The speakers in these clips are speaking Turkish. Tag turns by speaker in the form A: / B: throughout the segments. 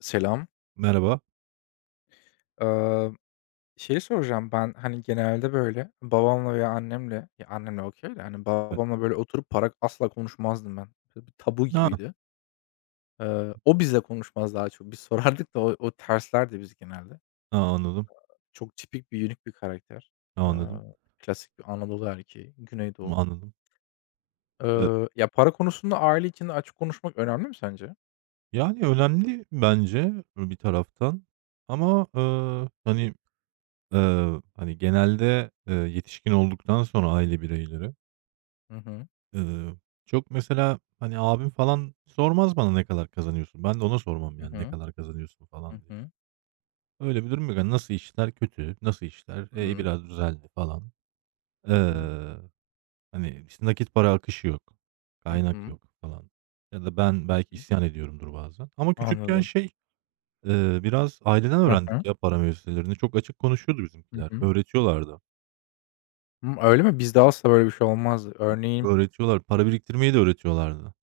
A: Selam.
B: Merhaba.
A: Eee, şeyi soracağım ben, hani, genelde, böyle, babamla veya annemle ya, annemle okey de, hani,
B: Evet.
A: babamla, böyle, oturup para asla konuşmazdım ben. Böyle, bir tabu
B: A!
A: gibiydi. O bizle konuşmaz daha çok. Biz sorardık da o terslerdi biz genelde.
B: A, anladım.
A: Çok tipik bir, unik bir karakter.
B: Ha,
A: Eee,
B: anladım.
A: Klasik bir Anadolu erkeği, Güneydoğu.
B: Anladım. Eee,
A: Ya, para konusunda aile içinde açık konuşmak önemli mi sence?
B: Yani önemli bence bir taraftan ama, hani, hani, genelde, yetişkin olduktan sonra aile bireyleri,
A: Hı hı.
B: eee, çok mesela, hani, abim falan sormaz bana ne kadar kazanıyorsun. Ben de ona sormam
A: Hı
B: yani ne
A: hı.
B: kadar kazanıyorsun
A: Hı
B: falan diye.
A: hı.
B: Öyle bir durum yok. Hani, nasıl işler kötü, nasıl işler,
A: Hı hı.
B: biraz düzeldi falan.
A: Hı hı.
B: Eee Hani, işte, nakit para akışı yok,
A: Hı
B: kaynak
A: hı.
B: yok falan ya da ben belki isyan ediyorumdur bazen ama küçükken
A: Anladım.
B: şey, biraz aileden
A: Hı
B: öğrendik
A: hı.
B: ya para meselelerini. Çok açık konuşuyordu
A: Hı
B: bizimkiler.
A: hı.
B: Öğretiyorlardı.
A: Hımm, öyle mi? Bizde asla böyle bir şey olmaz. Örneğin.
B: Öğretiyorlar. Para biriktirmeyi de öğretiyorlardı.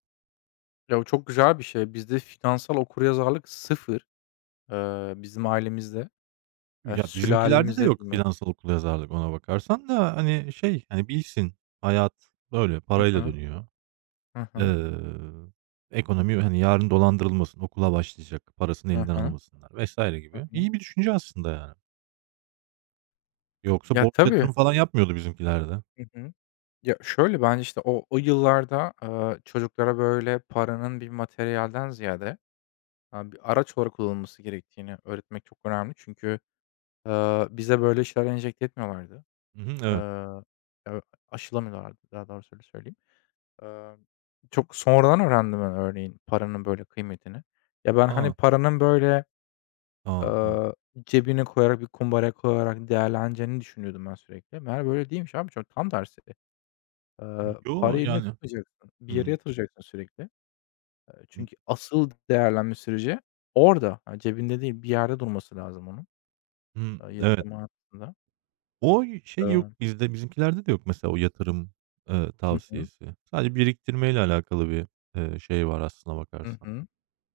A: Ya, bu çok güzel bir şey. Bizde finansal okuryazarlık sıfır, bizim ailemizde,
B: Ya, bizimkilerde de
A: sülalemizde
B: yok
A: diyeyim
B: finansal okul yazarlık ona bakarsan da, hani, şey, hani, bilsin hayat böyle
A: Hı
B: parayla
A: hı.
B: dönüyor.
A: Hı hı.
B: Eee, Ekonomi, hani, yarın dolandırılmasın, okula başlayacak, parasını
A: Hı
B: elinden
A: hı.
B: almasınlar vesaire
A: Hı
B: gibi.
A: hı.
B: İyi bir düşünce aslında yani. Yoksa
A: Ya,
B: borç
A: tabii.
B: yatırım falan yapmıyordu bizimkiler de.
A: Hı hı. Ya, şöyle, bence, işte, o yıllarda, çocuklara, böyle, paranın bir materyalden ziyade, bir araç olarak kullanılması gerektiğini öğretmek çok önemli. Çünkü, bize böyle şeyler enjekte etmiyorlardı.
B: Hı hı,
A: Eee,
B: evet.
A: Ya, aşılamıyorlardı daha doğrusu, öyle söyleyeyim. Eee, Çok sonradan öğrendim ben örneğin paranın böyle kıymetini. Ya, ben, hani,
B: A!
A: paranın böyle,
B: A! Am
A: eee, cebine koyarak, bir kumbaraya koyarak değerleneceğini düşünüyordum ben sürekli. Meğer böyle değilmiş abi. Çok tam tersi.
B: Yo,
A: Parayı elinde
B: yani.
A: tutmayacaksın. Bir yere
B: Hımm.
A: yatıracaksın sürekli.
B: Hı
A: Çünkü asıl değerlenme süreci orada. Ha, cebinde değil, bir yerde durması lazım onun,
B: hı. Evet.
A: yatırım hayatında.
B: O şey yok
A: Eee
B: bizde, bizimkilerde de yok mesela o yatırım,
A: Hı hı.
B: tavsiyesi. Sadece biriktirmeyle alakalı bir, şey var aslına
A: Hı
B: bakarsan.
A: hı.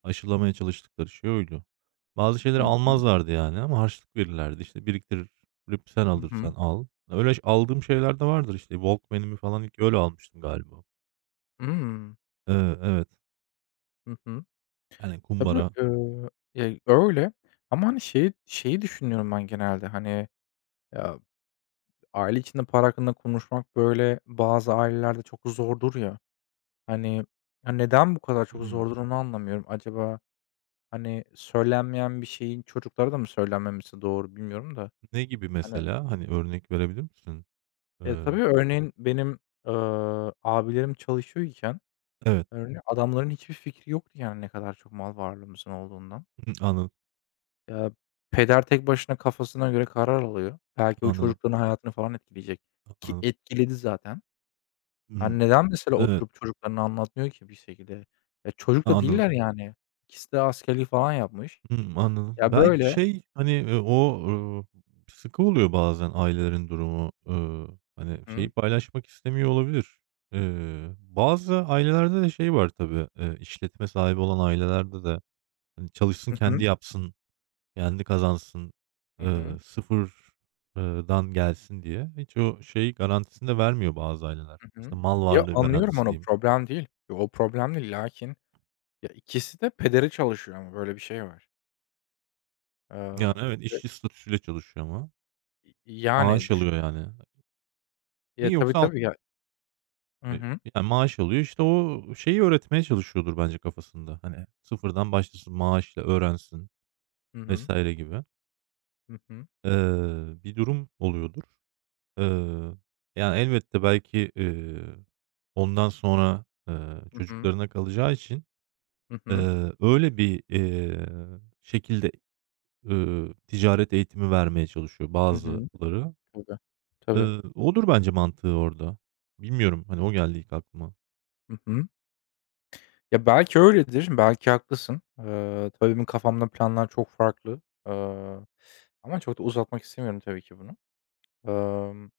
B: Aşılamaya çalıştıkları şey oydu. Bazı
A: Hı
B: şeyleri
A: hı.
B: almazlardı yani ama harçlık verirlerdi. İşte, biriktirip sen
A: Hı hı.
B: alırsan al. Öyle aldığım şeyler de vardır. İşte, Walkman'imi falan ilk öyle almıştım galiba.
A: Hımm.
B: Evet.
A: Hı hı.
B: Yani
A: Tabii,
B: kumbara.
A: ya, öyle ama, hani, şeyi düşünüyorum ben genelde, hani, ya, aile içinde para hakkında konuşmak, böyle, bazı ailelerde çok zordur ya. Hani, ya, neden bu kadar çok
B: Hıı.
A: zordur onu anlamıyorum. Acaba, hani, söylenmeyen bir şeyin çocuklara da mı söylenmemesi doğru bilmiyorum da.
B: Ne gibi
A: Hani,
B: mesela? Hani örnek verebilir misin?
A: ya,
B: Eee,
A: tabii örneğin benim, abilerim çalışıyorken
B: evet,
A: örneğin adamların hiçbir fikri yoktu, yani, ne kadar çok mal varlığımızın olduğundan.
B: hımm, anladım,
A: Ya, peder tek başına kafasına göre karar alıyor. Belki o
B: anladım,
A: çocukların hayatını falan etkileyecek ki
B: anladım.
A: etkiledi zaten.
B: Hımm,
A: Hani, neden mesela
B: evet,
A: oturup çocuklarına anlatmıyor ki bir şekilde? Ya, çocuk da
B: anladım,
A: değiller yani. İkisi de askerlik falan yapmış.
B: hımm, anladım.
A: Ya,
B: Belki
A: böyle.
B: şey, hani, o, sıkı oluyor bazen ailelerin durumu. Hani,
A: Hı
B: şeyi
A: hı.
B: paylaşmak istemiyor olabilir. Bazı ailelerde de şey var tabii, işletme sahibi olan ailelerde de, hani, çalışsın
A: Hı hı.
B: kendi yapsın. Kendi kazansın,
A: Hı hı.
B: sıfır eee, dan gelsin diye hiç o şey garantisini de vermiyor bazı aileler.
A: Hı
B: İşte,
A: hı.
B: mal
A: Ya,
B: varlığı
A: anlıyorum
B: garantisi
A: onu,
B: diyeyim.
A: problem değil. Ya, o problem değil. Lakin ya, ikisi de pedere çalışıyor ama böyle bir şey var.
B: Yani,
A: Eee,
B: evet,
A: Ve
B: işçi statüsüyle çalışıyor ama
A: yani
B: maaş
A: düşün.
B: alıyor yani.
A: Ya,
B: Mi
A: tabii,
B: yoksa al
A: tabii ya.
B: eee, yani, maaş alıyor, işte, o şeyi öğretmeye çalışıyordur bence kafasında. Hani, sıfırdan başlasın, maaşla öğrensin
A: Hı hı.
B: vesaire gibi,
A: Hı hı.
B: bir durum oluyordur. Eee, Yani, elbette belki, ondan sonra,
A: Hı hı.
B: çocuklarına kalacağı için
A: Hı hı.
B: Öyle bir, şekilde, ticaret eğitimi vermeye çalışıyor
A: Hı hı. Hı hı.
B: bazıları.
A: Tabii, tabii.
B: Odur bence mantığı orada. Bilmiyorum, hani, o geldi ilk aklıma.
A: Hı hı. Ya, belki öyledir, belki haklısın. Tabii benim kafamda planlar çok farklı. Eee, Ama çok da uzatmak istemiyorum tabii ki bunu. Emm,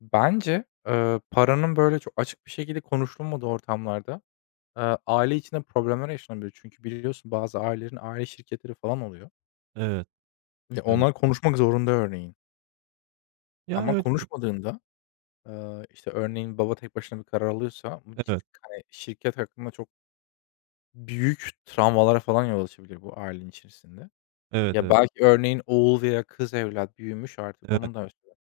A: bence, paranın böyle çok açık bir şekilde konuşulmadığı ortamlarda, aile içinde problemler yaşanabilir. Çünkü biliyorsun bazı ailelerin aile şirketleri falan oluyor
B: Evet,
A: ve
B: evet.
A: onlar konuşmak zorunda örneğin.
B: Yani,
A: Ama
B: evet, bu.
A: konuşmadığında, işte, örneğin baba tek başına bir karar alıyorsa bu
B: Evet,
A: hani, şirket hakkında çok büyük travmalara falan yol açabilir bu ailenin içerisinde.
B: evet,
A: Ya,
B: evet,
A: belki örneğin oğul veya kız evlat büyümüş artık
B: evet,
A: onun da mesela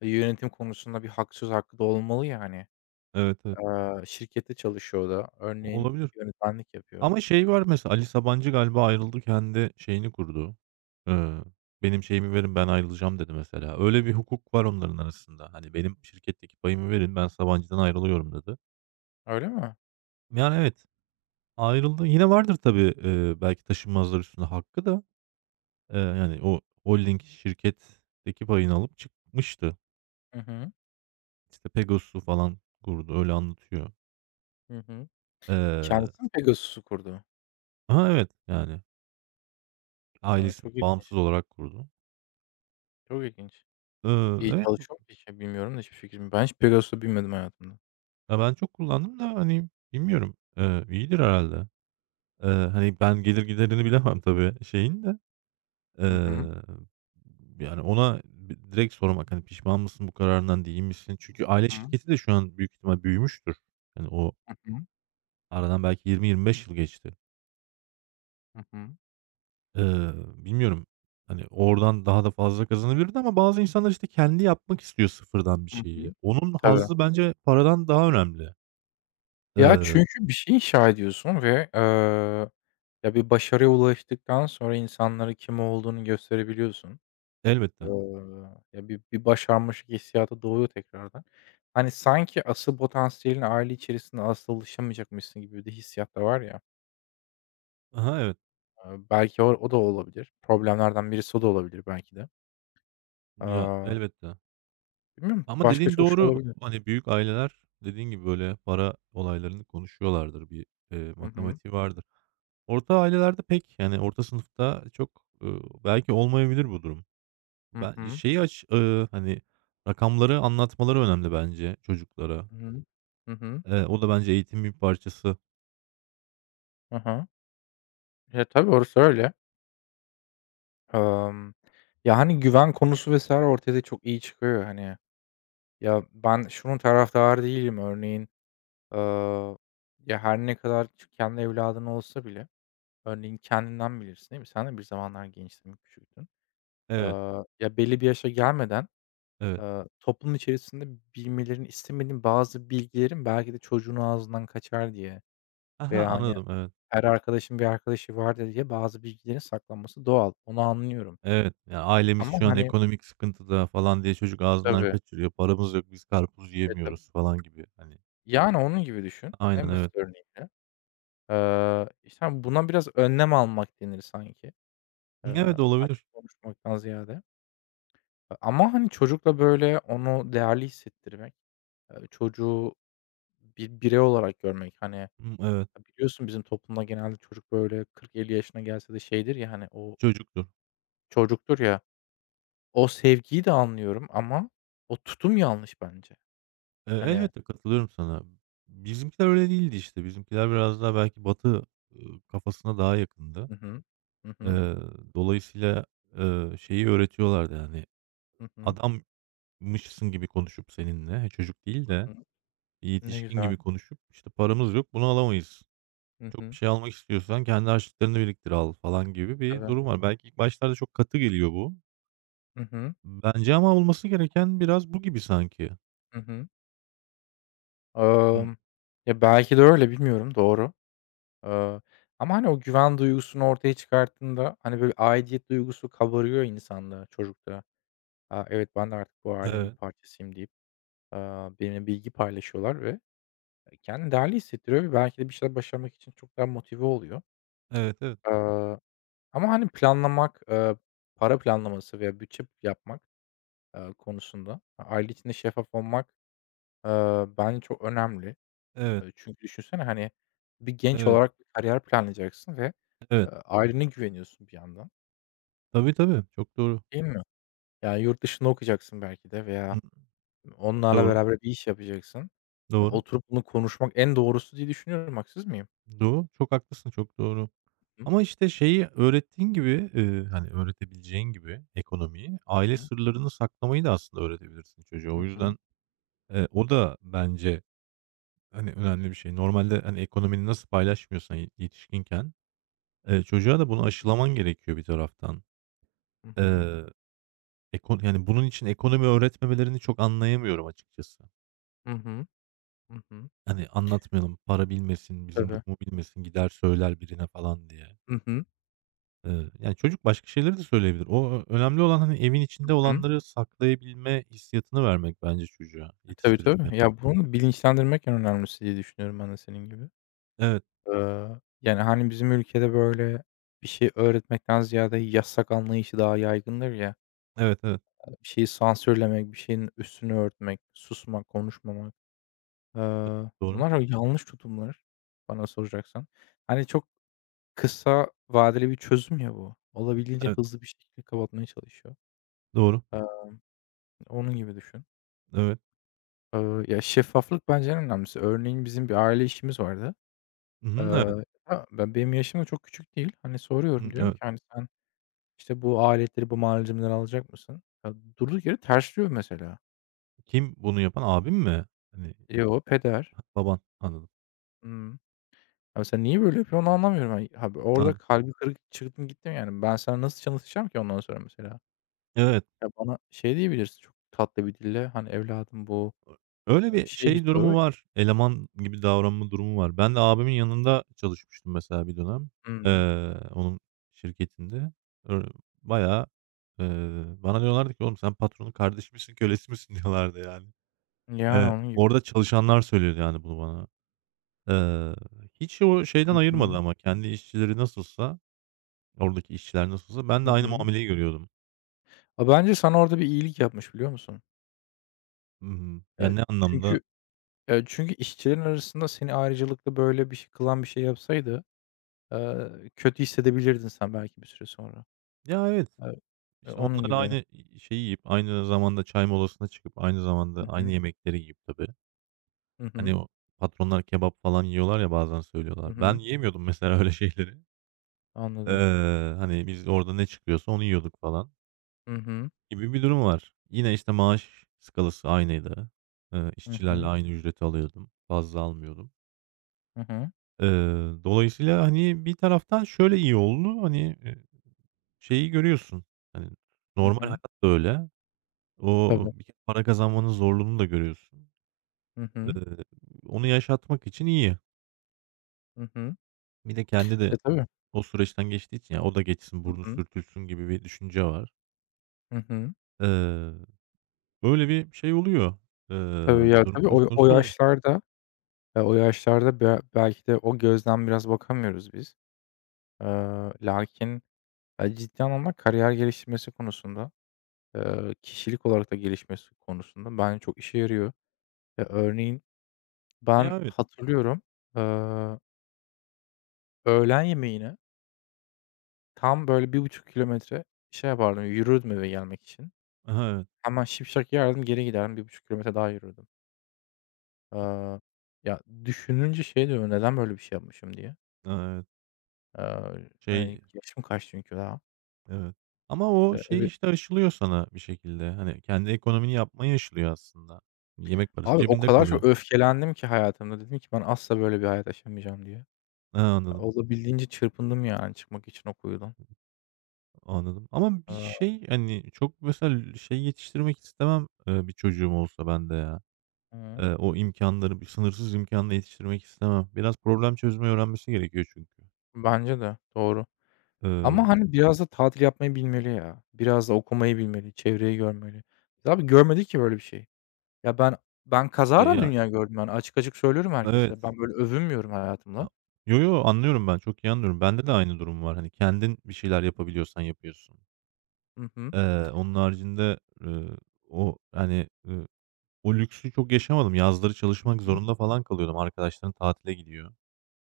A: yönetim konusunda bir söz hakkı da olmalı yani hani.
B: evet, evet.
A: Şirkette çalışıyor o da. Örneğin
B: Olabilir
A: yönetmenlik yapıyor.
B: ama şey var mesela, Ali Sabancı galiba ayrıldı, kendi şeyini kurdu. Iıı, "Benim şeyimi verin, ben ayrılacağım." dedi mesela. Öyle bir hukuk var onların arasında. Hani, "Benim şirketteki payımı verin, ben Sabancı'dan ayrılıyorum." dedi.
A: Öyle mi?
B: Yani, evet. Ayrıldı. Yine vardır tabii, belki taşınmazlar üstünde hakkı da, yani o holding şirketteki payını alıp çıkmıştı.
A: Hı hı.
B: İşte Pegasus'u falan kurdu, öyle anlatıyor.
A: Hı hı.
B: Eee
A: Kendisi mi Pegasus'u kurdu?
B: Aha, evet, yani
A: A,
B: ailesi
A: çok
B: bağımsız
A: ilginç.
B: olarak kurdu.
A: Çok ilginç. İyi
B: Evet,
A: çalışıyor mu peki? Bilmiyorum da hiçbir fikrim. Ben hiç Pegasus'u bilmedim hayatımda.
B: ya, ben çok kullandım da, hani, bilmiyorum, iyidir herhâlde. Hani, ben gelir giderini bilemem tabii şeyin de.
A: Hı hı. Hı
B: Eee, yani, ona b direkt sormak, hani, pişman mısın bu kararından, değil misin? Çünkü aile
A: hı.
B: şirketi de şu an büyük ihtimal büyümüştür. Yani o
A: Hı hı.
B: aradan belki 20-25 yıl geçti.
A: Hı hı.
B: Bilmiyorum, hani, oradan daha da fazla kazanabilirdi ama bazı insanlar, işte, kendi yapmak istiyor sıfırdan bir
A: Hı hı.
B: şeyi. Onun
A: Tabii.
B: hazzı bence paradan daha önemli.
A: Ya,
B: Eee,
A: çünkü bir şey inşa ediyorsun ve, ya, bir başarıya ulaştıktan sonra insanlara kim olduğunu gösterebiliyorsun. Eee,
B: elbette.
A: Ya, bir başarmışlık hissiyatı doğuyor tekrardan. Hani, sanki asıl potansiyelin aile içerisinde asla ulaşamayacakmışsın gibi bir de hissiyat da var ya.
B: Hı, evet.
A: Belki o da olabilir. Problemlerden birisi o da olabilir belki de.
B: Ya,
A: Aaa,
B: elbette.
A: bilmiyorum,
B: Ama
A: başka
B: dediğin
A: çok şey
B: doğru.
A: olabilir.
B: Hani, büyük aileler dediğin gibi, böyle, para olaylarını konuşuyorlardır. Bir,
A: Hı hı.
B: matematiği vardır. Orta ailelerde pek, yani, orta sınıfta çok, belki olmayabilir bu durum.
A: Hı
B: Ben
A: hı.
B: şeyi aç hani, rakamları anlatmaları önemli bence çocuklara.
A: Hı hı. Hı hı.
B: O da bence eğitimin bir parçası.
A: Hı. Ya, tabii orası öyle. Emm, ya, hani, güven konusu vesaire ortaya da çok iyi çıkıyor hani. Ya, ben şunun taraftarı değilim örneğin, aaa, ya, her ne kadar kendi evladın olsa bile örneğin kendinden bilirsin, değil mi? Sen de bir zamanlar gençtin, küçüktün.
B: Evet,
A: Ya, belli bir yaşa gelmeden,
B: evet.
A: toplum içerisinde bilmelerini istemediğin bazı bilgilerin belki de çocuğun ağzından kaçar diye
B: He,
A: veya, hani,
B: anladım, evet.
A: her arkadaşın bir arkadaşı vardır diye bazı bilgilerin saklanması doğal. Onu anlıyorum.
B: Evet, yani ailemiz
A: Ama,
B: şu an
A: hani.
B: ekonomik sıkıntıda falan diye çocuk ağzından
A: Tabii.
B: kaçırıyor. Paramız yok, biz karpuz
A: E, tabii.
B: yiyemiyoruz falan gibi, hani.
A: Yani, onun gibi düşün
B: Aynen,
A: en
B: evet.
A: basit örneğiyle. İşte, hani, buna biraz önlem almak denir sanki,
B: Evet, olabilir.
A: açık konuşmaktan ziyade. E, ama, hani, çocukla, böyle, onu değerli hissettirmek, çocuğu bir birey olarak görmek, hani, ya,
B: Hımm, evet,
A: biliyorsun bizim toplumda genelde çocuk, böyle, 40-50 yaşına gelse de şeydir ya, hani, o
B: çocuktur.
A: çocuktur ya, o sevgiyi de anlıyorum ama o tutum yanlış bence. Hani.
B: Elbette katılıyorum sana. Bizimkiler öyle değildi işte. Bizimkiler biraz daha belki Batı, kafasına daha yakındı.
A: Hı hı. Hı hı.
B: Eee, dolayısıyla, şeyi öğretiyorlardı, yani,
A: Hı hı.
B: adammışsın gibi konuşup seninle, çocuk değil de
A: Hı hı.
B: bir
A: Ne
B: yetişkin
A: güzel.
B: gibi konuşup, işte, "Paramız yok, bunu alamayız.
A: Hı
B: Çok bir
A: hı.
B: şey almak istiyorsan kendi harçlıklarını biriktir al." falan gibi bir
A: Tabii.
B: durum var. Belki ilk başlarda çok katı geliyor bu.
A: Hı hı.
B: Bence ama olması gereken biraz bu gibi sanki.
A: Hı hı.
B: Hı.
A: Emm, ya, belki de öyle, bilmiyorum, doğru. Eee, ama, hani, o güven duygusunu ortaya çıkarttığında, hani, böyle, aidiyet duygusu kabarıyor insanda, çocukta. "A, evet, ben de artık bu ailenin bir
B: Evet.
A: parçasıyım." deyip, eee, benimle bilgi paylaşıyorlar ve kendini değerli hissettiriyor ve belki de bir şeyler başarmak için çok daha motive oluyor.
B: Evet, evet.
A: Eee, ama, hani, planlamak, para planlaması veya bütçe yapmak, konusunda aile içinde şeffaf olmak, bence çok önemli.
B: Evet.
A: Çünkü düşünsene, hani, bir genç
B: Evet,
A: olarak bir kariyer planlayacaksın ve,
B: evet.
A: ailene güveniyorsun bir yandan,
B: Tabii, tabii. Çok doğru.
A: değil mi? Yani, yurt dışında okuyacaksın belki de veya
B: Hı
A: onlarla
B: Doğru,
A: beraber bir iş yapacaksın. Ya,
B: doğru,
A: oturup bunu konuşmak en doğrusu diye düşünüyorum. Haksız mıyım?
B: doğru. Çok haklısın, çok doğru.
A: Hı hı.
B: Ama, işte, şeyi öğrettiğin gibi, hani, öğretebileceğin gibi ekonomiyi, aile sırlarını saklamayı da aslında öğretebilirsin çocuğa. O
A: Hı hı.
B: yüzden, o da bence, hani, önemli bir şey. Normalde, hani, ekonomini nasıl paylaşmıyorsan yetişkinken, çocuğa da bunu
A: Hı hı.
B: aşılaman gerekiyor bir taraftan. Eee, ekon yani, bunun için ekonomi öğretmemelerini çok anlayamıyorum açıkçası.
A: Hı hı. Hı hı.
B: Hani, anlatmayalım, para bilmesin, bizim
A: Tabii.
B: durumu bilmesin, gider söyler birine falan diye.
A: Hı hı.
B: Yani, çocuk başka şeyleri de söyleyebilir. O ö önemli olan, hani, evin içinde
A: Hı. Hı.
B: olanları saklayabilme hissiyatını vermek bence çocuğa
A: E, tabii,
B: yetiştirirken.
A: tabii. Ya, bunu bilinçlendirmek en önemlisi diye düşünüyorum ben de senin gibi.
B: Evet,
A: Eee, yani, hani, bizim ülkede, böyle, bir şey öğretmekten ziyade yasak anlayışı daha yaygındır ya.
B: evet, evet.
A: Bir şeyi sansürlemek, bir şeyin üstünü örtmek, susmak, konuşmamak, eee,
B: Doğru.
A: bunlar yanlış tutumlar bana soracaksan. Hani, çok kısa vadeli bir çözüm ya bu. Olabildiğince
B: Evet,
A: hızlı bir şekilde kapatmaya çalışıyor.
B: doğru.
A: Eee, onun gibi düşün.
B: Evet.
A: Ya, şeffaflık bence en önemlisi. Örneğin bizim bir aile işimiz vardı.
B: Hı hı, evet.
A: Ha, benim yaşım da çok küçük değil. Hani, soruyorum
B: Hımm,
A: diyorum
B: evet.
A: ki, hani, "Sen, işte, bu aletleri, bu malzemeleri alacak mısın?" Ya, durduk yere tersliyor mesela.
B: Kim bunu yapan? Abin mi? Hani,
A: "Yo, peder."
B: ha, baban. Anladım.
A: Hımm. Abi, sen niye böyle yapıyorsun onu anlamıyorum. Hani, abi, orada
B: An
A: kalbi kırık çıktım gittim yani. Ben sana nasıl çalışacağım ki ondan sonra mesela?
B: Evet.
A: Ya, bana şey diyebilirsin çok tatlı bir dille, hani, "Evladım bu"
B: Öyle bir
A: şey bir
B: şey durumu
A: soru.
B: var, eleman gibi davranma durumu var. Ben de abimin yanında çalışmıştım mesela bir dönem,
A: Hı hı.
B: onun şirketinde. Ö bayağı, eee, bana diyorlardı ki "Oğlum sen patronun kardeşi misin, kölesi misin?" diyorlardı yani.
A: Yani onun gibi.
B: Orada çalışanlar söylüyordu yani bunu bana. Eee, hiç o şeyden
A: Hı
B: ayırmadı
A: hı.
B: ama kendi işçileri nasılsa, oradaki işçiler nasılsa ben
A: Hı
B: de aynı
A: hı.
B: muameleyi görüyordum.
A: A, bence sana orada bir iyilik yapmış biliyor musun?
B: Hı hı. Ya,
A: Ya,
B: ne anlamda?
A: çünkü işçilerin arasında seni ayrıcalıklı böyle bir şey kılan bir şey yapsaydı, kötü hissedebilirdin sen belki bir süre sonra.
B: Ya, evet.
A: Evet. E,
B: İşte
A: onun
B: onlarla
A: gibi.
B: aynı şeyi yiyip, aynı zamanda çay molasına çıkıp, aynı zamanda
A: Hı
B: aynı
A: hı.
B: yemekleri yiyip tabii.
A: Hı hı.
B: Hani o patronlar kebap falan yiyorlar ya bazen
A: Hı
B: söylüyorlar. Ben
A: hı.
B: yiyemiyordum mesela öyle şeyleri.
A: Anladım.
B: Hani biz orada ne çıkıyorsa onu yiyorduk falan
A: Hı hı.
B: gibi bir durum var. Yine işte maaş skalası aynıydı.
A: Hı
B: İşçilerle
A: hı.
B: aynı ücreti alıyordum. Fazla almıyordum.
A: Hı hı.
B: Eee, dolayısıyla hani bir taraftan şöyle iyi oldu. Hani, şeyi görüyorsun. Hani
A: Hı
B: normal
A: hı.
B: hayat da öyle. O
A: Tabii.
B: bir kere para kazanmanın zorluğunu da görüyorsun.
A: Hı hı.
B: Eee, onu yaşatmak için iyi.
A: Hı hı.
B: Bir de kendi de
A: E, tabii.
B: o süreçten geçtiği için ya, o da geçsin,
A: Hı
B: burnu
A: hı.
B: sürtülsün gibi bir düşünce var.
A: Hı hı.
B: Eee, böyle bir şey oluyor, eee,
A: Tabii ya,
B: durum
A: tabii
B: söz
A: o
B: konusu oluyor.
A: yaşlarda, o yaşlarda belki de o gözden biraz bakamıyoruz biz. Lakin, ciddi anlamda kariyer geliştirmesi konusunda, kişilik olarak da gelişmesi konusunda bence çok işe yarıyor. Ya, örneğin ben
B: Ya, evet.
A: hatırlıyorum, eee, öğlen yemeğine tam böyle 1,5 kilometre şey yapardım, yürürdüm eve gelmek için.
B: Aha, evet.
A: Hemen şipşak yerdim, geri giderdim, 1,5 kilometre daha yürürdüm. Aaa, ya, düşününce şey diyorum, "Neden böyle bir şey yapmışım?" diye.
B: Ha, evet.
A: Aaa, hani,
B: Şey,
A: yaşım kaç çünkü daha.
B: evet. Ama o şey,
A: Evet.
B: işte, aşılıyor sana bir şekilde. Hani, kendi ekonomini yapmayı aşılıyor aslında. Yemek parası
A: Abi o
B: cebinde
A: kadar çok
B: kalıyor.
A: öfkelendim ki hayatımda. Dedim ki ben asla böyle bir hayat yaşamayacağım diye. Ya,
B: He, anladım.
A: olabildiğince çırpındım yani çıkmak için o kuyudan.
B: Anladım ama bir
A: Aaa,
B: şey, hani, çok mesela şey yetiştirmek istemem, bir çocuğum olsa ben de ya.
A: hı.
B: O imkanları bir sınırsız imkanla yetiştirmek istemem. Biraz problem çözmeyi öğrenmesi gerekiyor çünkü.
A: Bence de. Doğru.
B: Eee,
A: Ama, hani, biraz da tatil yapmayı bilmeli ya. Biraz da okumayı bilmeli, çevreyi görmeli. Biz abi görmedik ki böyle bir şey. Ya, ben ben kazara
B: ya.
A: dünya gördüm yani. Açık açık söylüyorum
B: Evet.
A: herkese. Ben böyle övünmüyorum
B: A.
A: hayatımla.
B: Yo, yo, anlıyorum ben, çok iyi anlıyorum. Bende de aynı durum var. Hani, kendin bir şeyler yapabiliyorsan yapıyorsun.
A: Hı hı.
B: Onun haricinde, eee, o, hani, o lüksü çok yaşamadım. Yazları çalışmak zorunda falan kalıyordum. Arkadaşların tatile gidiyor.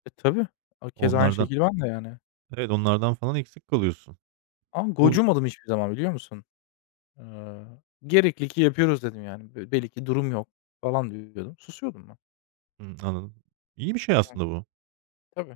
A: E, tabii. A, keza aynı
B: Onlardan
A: şekilde ben de yani.
B: Evet, onlardan falan eksik kalıyorsun.
A: Ama
B: Bu
A: gocunmadım hiçbir zaman biliyor musun? Eee, "Gerekli ki yapıyoruz." dedim yani. "Be belli ki durum yok." falan diyordum. Susuyordum ben.
B: Hımm, anladım. İyi bir şey
A: Hı,
B: aslında bu.
A: tabii.